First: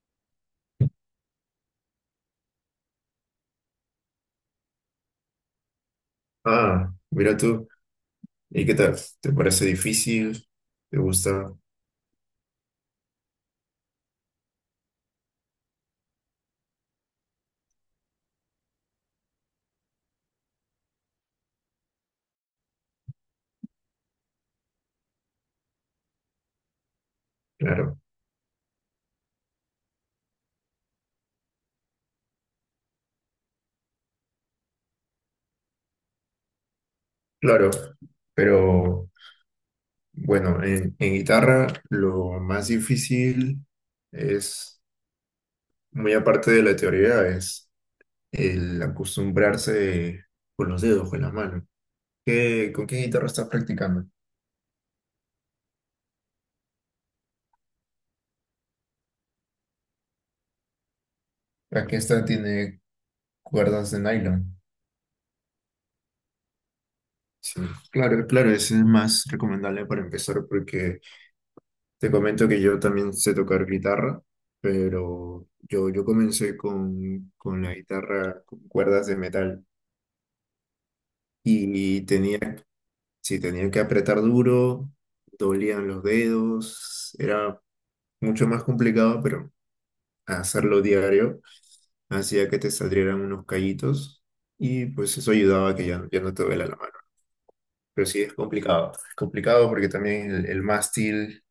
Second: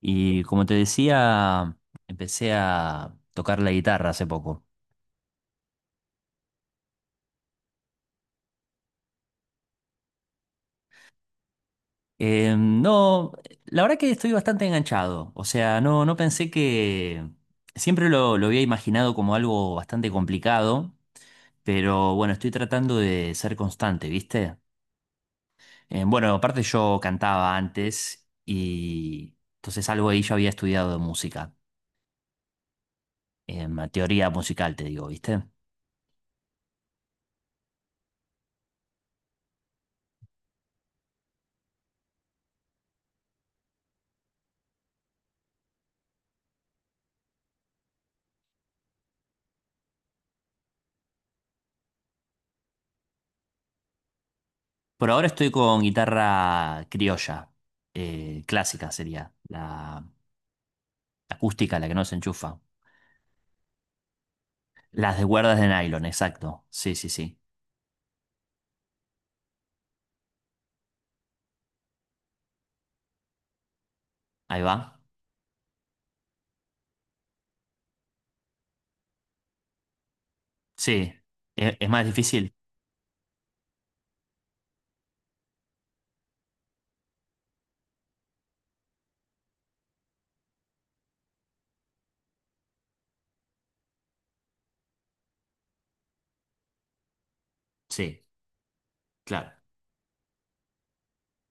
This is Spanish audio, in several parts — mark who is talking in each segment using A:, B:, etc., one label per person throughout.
A: Y como te decía, empecé a tocar la guitarra hace poco.
B: Ah, mira tú. ¿Y qué tal? ¿Te parece difícil? ¿Te gusta?
A: No, la verdad que estoy bastante enganchado. O sea, no pensé que... Siempre lo había imaginado como algo bastante complicado, pero bueno, estoy tratando de ser constante, ¿viste? Bueno, aparte yo cantaba
B: Claro,
A: antes y entonces algo ahí yo había estudiado de música, teoría musical, te digo, ¿viste?
B: claro. Pero bueno, en guitarra lo más difícil es, muy aparte de la teoría, es el acostumbrarse con los dedos, con la mano. ¿Con qué guitarra estás practicando?
A: Por ahora estoy con guitarra criolla, clásica sería, la acústica, la
B: La
A: que
B: que
A: no se
B: esta
A: enchufa.
B: tiene cuerdas de nylon.
A: Las de cuerdas de nylon, exacto. Sí, sí, sí.
B: Sí, claro, claro, ese es más recomendable para empezar porque te comento que yo también sé tocar guitarra,
A: Ahí va.
B: pero yo comencé con la guitarra con cuerdas de metal
A: Sí. ¿Es
B: y
A: más
B: tenía,
A: difícil?
B: si tenía que apretar duro, dolían los dedos, era mucho más complicado, pero hacerlo diario hacía que te salieran unos callitos y pues eso ayudaba a que ya, ya no te duela la mano. Pero sí
A: Sí,
B: es
A: claro.
B: complicado porque también el mástil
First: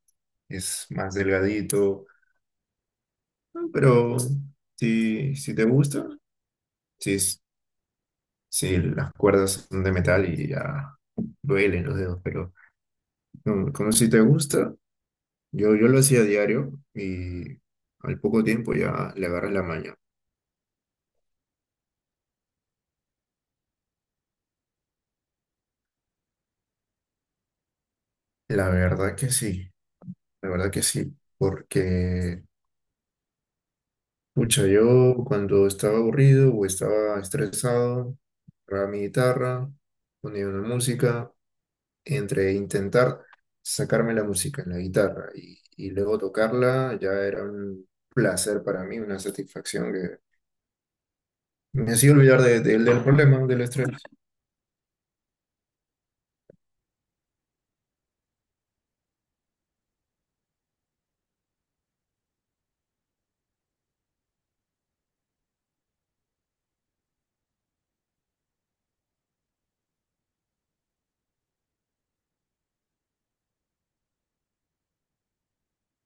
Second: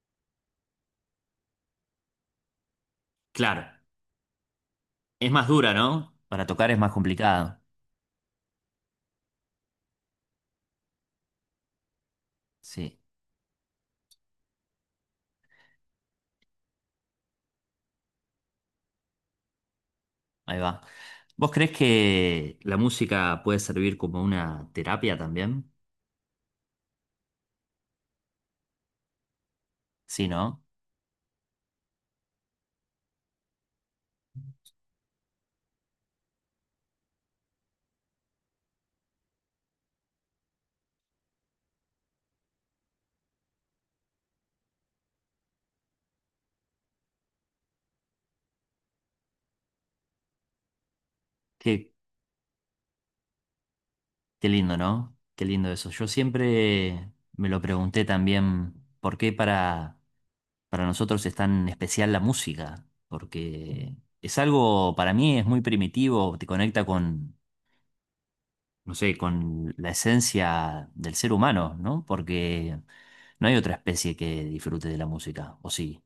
B: es más delgadito.
A: Claro.
B: No, pero
A: Es
B: si,
A: más
B: si te
A: dura,
B: gusta,
A: ¿no? Para tocar es más
B: si, es-
A: complicado.
B: si las cuerdas son de metal y ya duelen los dedos, pero
A: Sí,
B: no, como si te gusta, yo lo hacía a diario y al poco tiempo ya le agarras la maña.
A: ahí va. ¿Vos crees que la música puede servir como una terapia también?
B: La verdad que sí,
A: Sí,
B: la
A: ¿no?
B: verdad que sí, porque, pucha, yo cuando estaba aburrido o estaba estresado, agarraba mi guitarra, ponía una música, entre intentar sacarme la música en la guitarra y luego tocarla, ya era un placer para mí, una satisfacción que
A: qué
B: me hacía olvidar del problema, del estrés.
A: Qué lindo, ¿no? Qué lindo eso. Yo siempre me lo pregunté también, ¿por qué para nosotros es tan especial la música? Porque es algo, para mí es muy primitivo, te conecta con, no sé, con la esencia del ser humano, ¿no? Porque no hay otra especie que disfrute de la música, o sí.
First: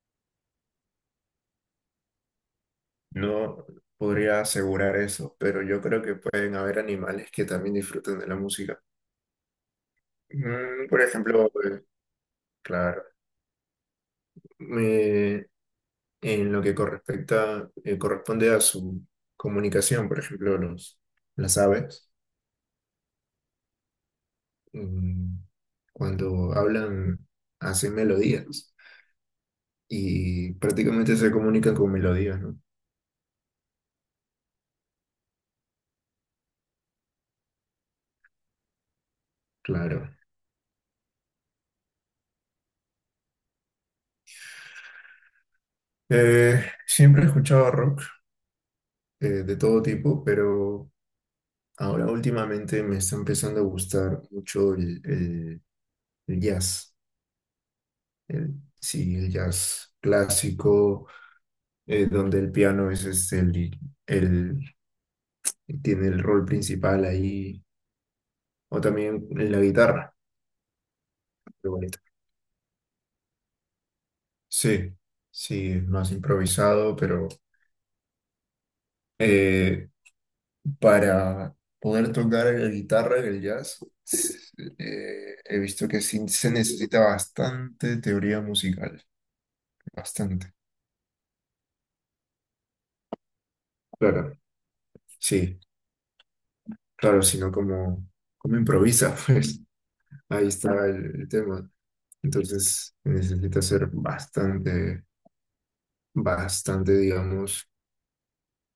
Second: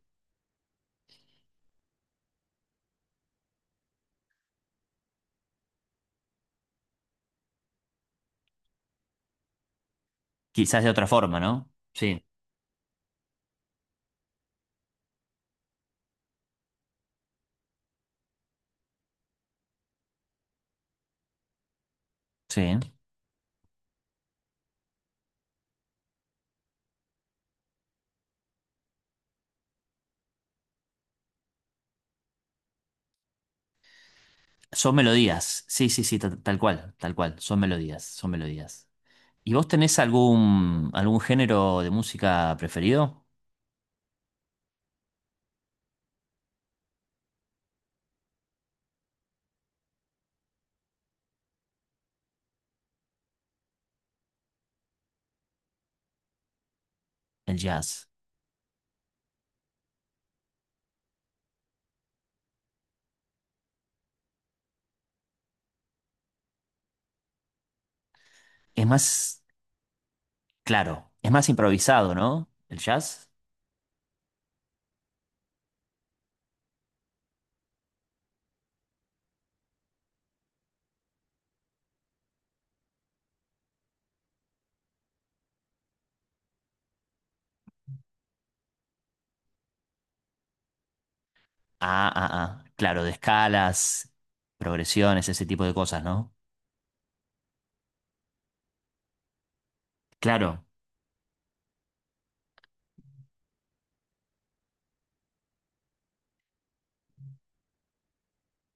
B: No podría asegurar eso, pero yo creo que pueden haber animales que también disfruten de la música.
A: Quizás
B: Mm,
A: de
B: por
A: otra forma,
B: ejemplo,
A: ¿no? Sí,
B: claro, me- en lo que correspecta, corresponde a su comunicación, por ejemplo, los, las aves.
A: sí.
B: mm, cuando hablan, hacen melodías y prácticamente se comunican con melodías, ¿no?
A: Son melodías, sí, sí, sí, tal cual, son melodías, son melodías. ¿Y vos tenés
B: Claro.
A: algún género de música preferido?
B: Siempre he escuchado rock, de todo tipo, pero ahora últimamente me está empezando a gustar mucho el jazz.
A: El jazz.
B: El, sí, el jazz clásico, donde el piano es el, tiene el rol principal ahí, o
A: Es
B: también
A: más,
B: la guitarra.
A: claro, es más
B: Lo bonito,
A: improvisado, ¿no? El jazz.
B: sí, sí, es más improvisado, pero eh, para poder tocar la guitarra en el jazz, s- he visto que sí se necesita bastante teoría musical, bastante.
A: Ah, ah, ah. Claro, de escalas,
B: Claro.
A: progresiones, ese
B: Sí,
A: tipo de cosas, ¿no?
B: claro, sino como, como improvisa, pues ahí
A: Claro,
B: está el tema. Entonces necesita ser bastante, bastante, digamos,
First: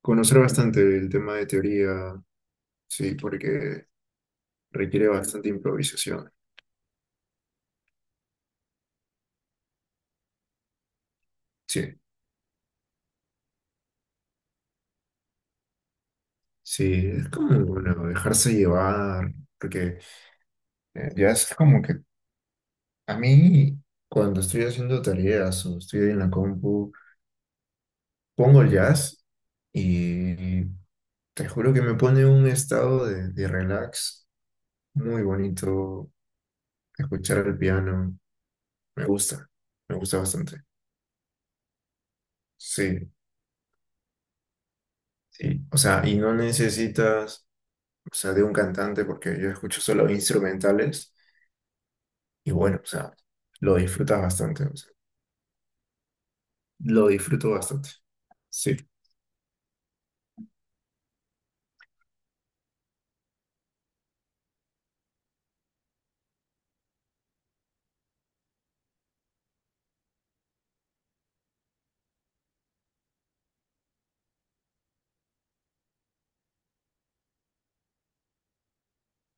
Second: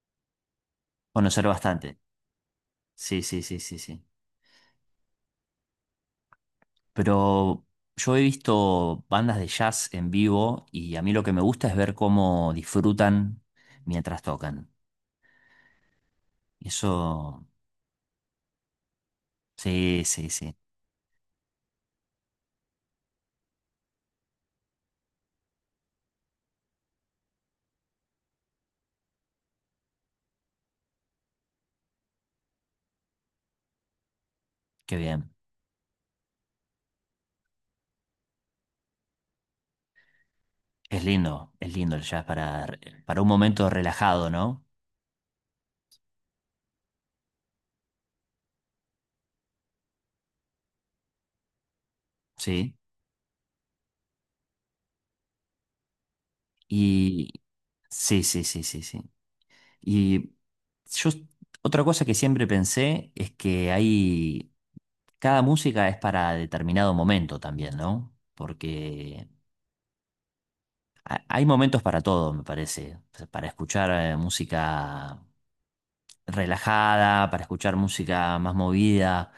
B: conocer bastante el tema
A: conocer
B: de
A: bastante.
B: teoría, sí,
A: Sí, sí, sí, sí,
B: porque
A: sí.
B: requiere bastante improvisación.
A: Pero yo he visto bandas de jazz en vivo y a mí lo que me gusta es ver
B: Sí,
A: cómo disfrutan mientras tocan.
B: sí, es
A: Eso,
B: como, bueno, dejarse llevar, porque
A: sí, sí, sí.
B: ya es como que a mí cuando estoy haciendo tareas o estoy en la compu, pongo el jazz y te juro que me pone un estado de relax
A: Qué
B: muy
A: bien.
B: bonito, escuchar el piano, me gusta, me gusta bastante.
A: Es lindo el jazz
B: Sí,
A: para un momento relajado, ¿no?
B: sí, o sea, y no necesitas, o sea, de un cantante, porque yo escucho solo instrumentales. Y
A: Sí.
B: bueno, o sea, lo disfrutas bastante, o sea, lo
A: Y
B: disfruto bastante.
A: sí, sí, sí,
B: Sí,
A: sí, sí. Y yo, otra cosa que siempre pensé es que cada música es para determinado momento también, ¿no? Porque hay momentos para todo, me parece. O sea, para escuchar música relajada, para escuchar música más movida.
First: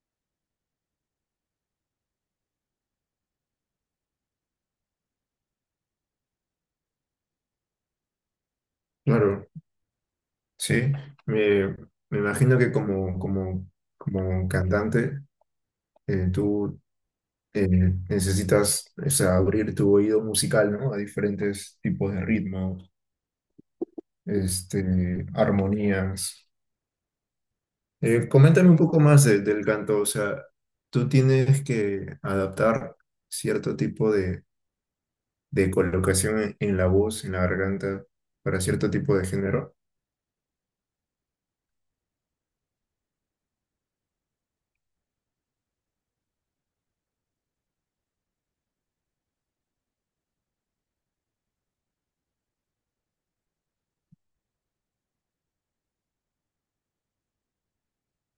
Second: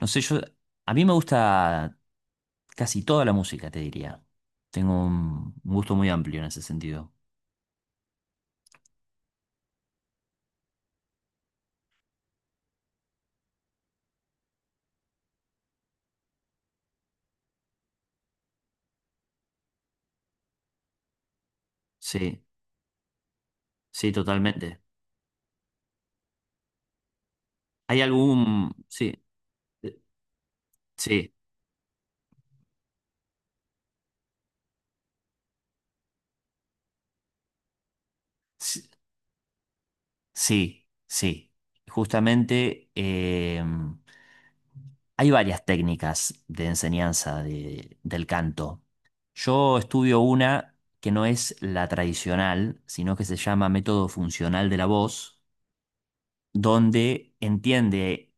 A: No sé, a mí me gusta casi toda la música, te diría. Tengo un gusto muy amplio en ese sentido.
B: claro, sí. Me, me imagino que como, como, como cantante, tú eh, necesitas, o sea, abrir tu oído musical, ¿no? A diferentes tipos de
A: Sí,
B: ritmos,
A: sí, totalmente.
B: este, armonías.
A: ¿Hay
B: Coméntame
A: algún...?
B: un poco
A: Sí,
B: más del
A: eh,
B: canto, o sea, tú
A: sí.
B: tienes que adaptar cierto tipo de colocación en la voz, en la garganta, para
A: Sí,
B: cierto tipo de género.
A: sí, sí. Justamente hay varias técnicas de enseñanza del canto. Yo estudio una que no es la tradicional, sino que se llama método funcional de la voz, donde entiende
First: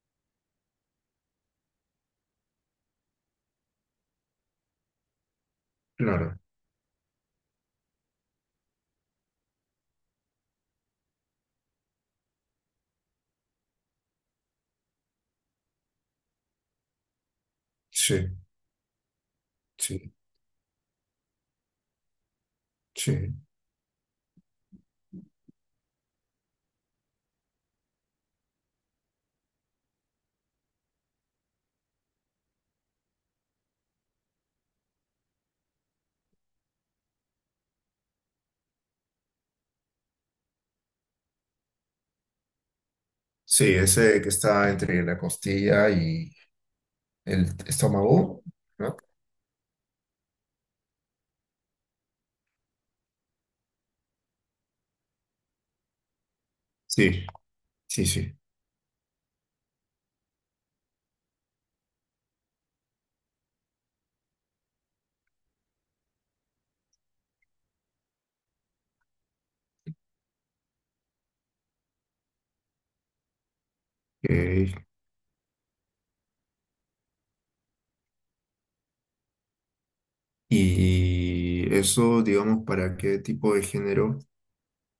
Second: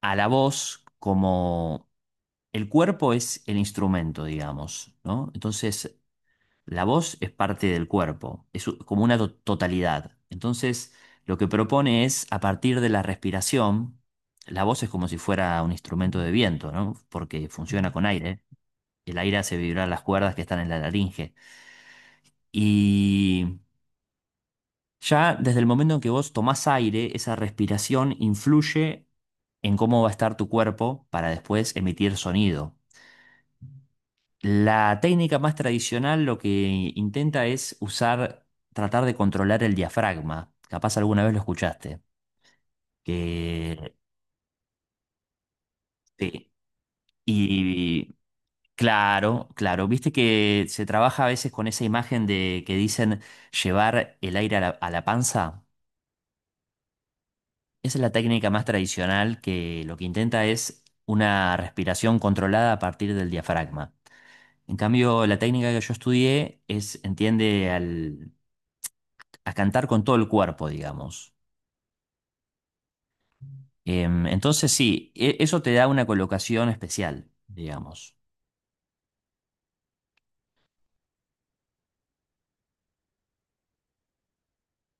A: a la voz como el cuerpo es el instrumento, digamos, ¿no? Entonces,
B: Claro,
A: la voz es parte del cuerpo, es como una totalidad. Entonces, lo que propone es, a partir de la respiración, la voz es como si fuera un instrumento de viento, ¿no? Porque funciona con
B: sí,
A: aire. El aire hace vibrar las
B: sí,
A: cuerdas que están en la laringe.
B: sí.
A: Y ya desde el momento en que vos tomás aire, esa respiración influye en cómo va a estar tu cuerpo para después emitir sonido. La técnica más tradicional lo que intenta es tratar de controlar el diafragma. Capaz alguna vez lo escuchaste.
B: Sí,
A: Que,
B: ese que está entre la costilla y
A: sí.
B: el
A: Y
B: estómago, ¿no?
A: claro, claro, viste que se trabaja a veces con esa imagen de que dicen llevar el aire a la panza.
B: Sí,
A: Esa es
B: sí,
A: la
B: sí.
A: técnica más tradicional que lo que intenta es una respiración controlada a partir del diafragma. En cambio, la técnica que yo estudié entiende al a cantar con todo el cuerpo, digamos. Entonces
B: Ok.
A: sí, eso te da una colocación especial, digamos.
B: Y eso, digamos, ¿para qué tipo de género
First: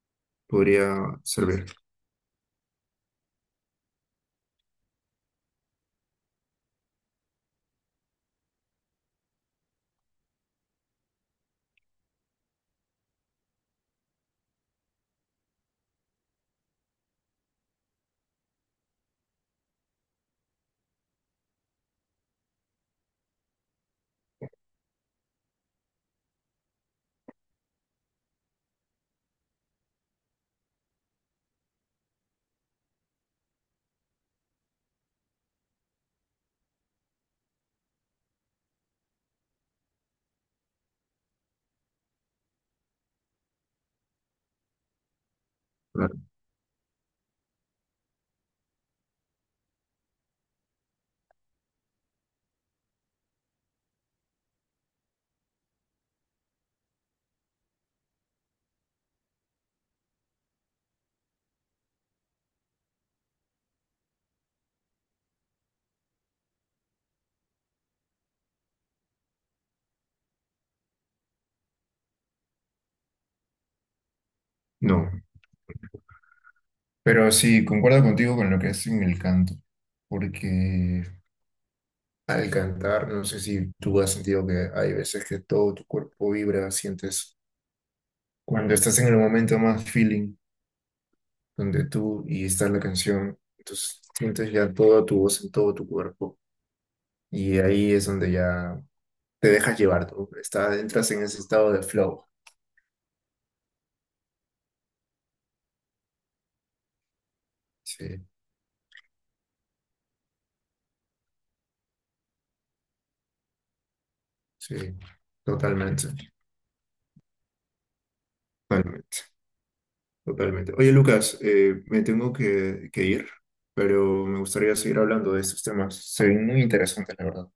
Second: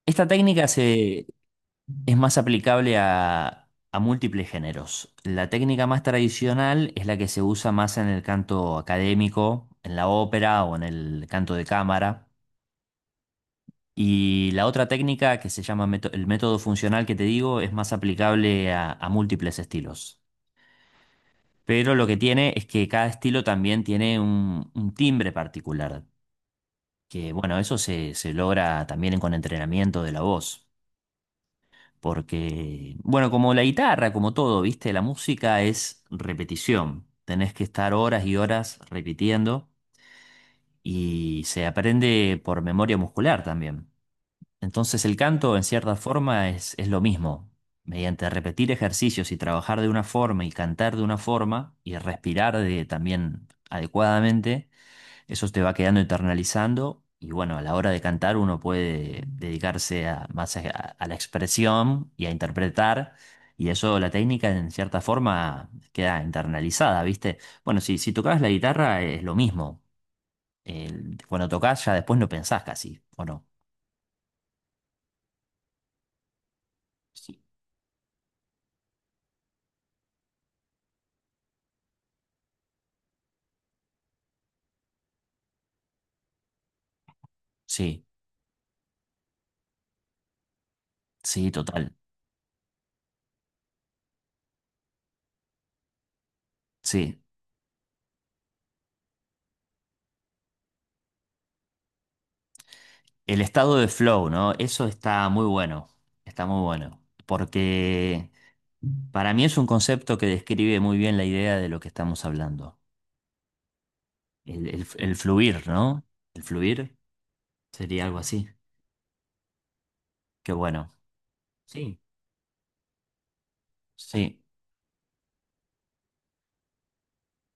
A: Esta técnica
B: podría servir?
A: es más aplicable a múltiples géneros. La técnica más tradicional es la que se usa más en el canto académico, en la ópera o en el canto de cámara. Y la otra técnica que se llama el método funcional que te digo es más aplicable a múltiples estilos. Pero lo que tiene es que cada estilo también tiene un timbre particular. Que bueno, eso se logra también con entrenamiento de la voz. Porque, bueno, como la guitarra, como todo, ¿viste? La música es repetición. Tenés que estar horas y horas repitiendo y se aprende por memoria muscular también. Entonces el canto, en cierta
B: Claro.
A: forma, es lo mismo. Mediante repetir ejercicios y trabajar de una forma y cantar de una forma y respirar también adecuadamente eso te va quedando internalizando y bueno, a la hora de cantar uno puede dedicarse más a la expresión y a interpretar y eso la técnica en cierta forma queda internalizada, ¿viste? Bueno, si tocabas la guitarra es lo mismo. Cuando tocas ya después no pensás casi, ¿o no?
B: No, pero
A: Sí.
B: sí, concuerdo contigo con lo que es en el canto, porque al cantar, no sé si tú has sentido que hay veces que todo tu cuerpo vibra, sientes
A: Sí,
B: cuando estás en el momento más feeling,
A: sí,
B: donde
A: total.
B: tú y está la canción, entonces sientes ya toda tu voz en todo tu cuerpo
A: Sí.
B: y ahí es donde ya te dejas llevar, tú estás, entras en ese estado de flow.
A: El estado de flow, ¿no? Eso está muy bueno,
B: Sí,
A: porque para mí es un concepto que describe muy bien la idea de lo que estamos hablando. El, el-
B: sí,
A: el fluir, ¿no?
B: totalmente,
A: El fluir sería algo así.
B: totalmente,
A: Qué
B: totalmente.
A: bueno.
B: Oye, Lucas,
A: Sí,
B: me tengo que ir, pero me
A: sí,
B: gustaría seguir hablando de estos temas, se ven muy interesantes, la verdad.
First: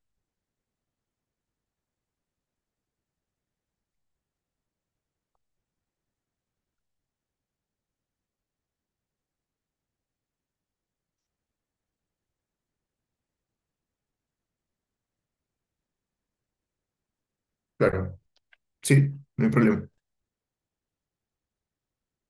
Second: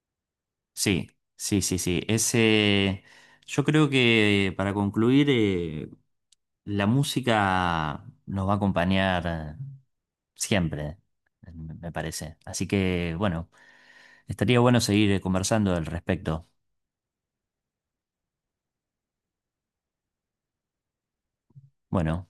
A: sí, sí, sí, sí. Yo creo que para concluir, la música nos va a acompañar siempre, me parece. Así que, bueno. Estaría bueno seguir conversando al respecto.
B: Claro, sí, no hay problema.
A: Bueno.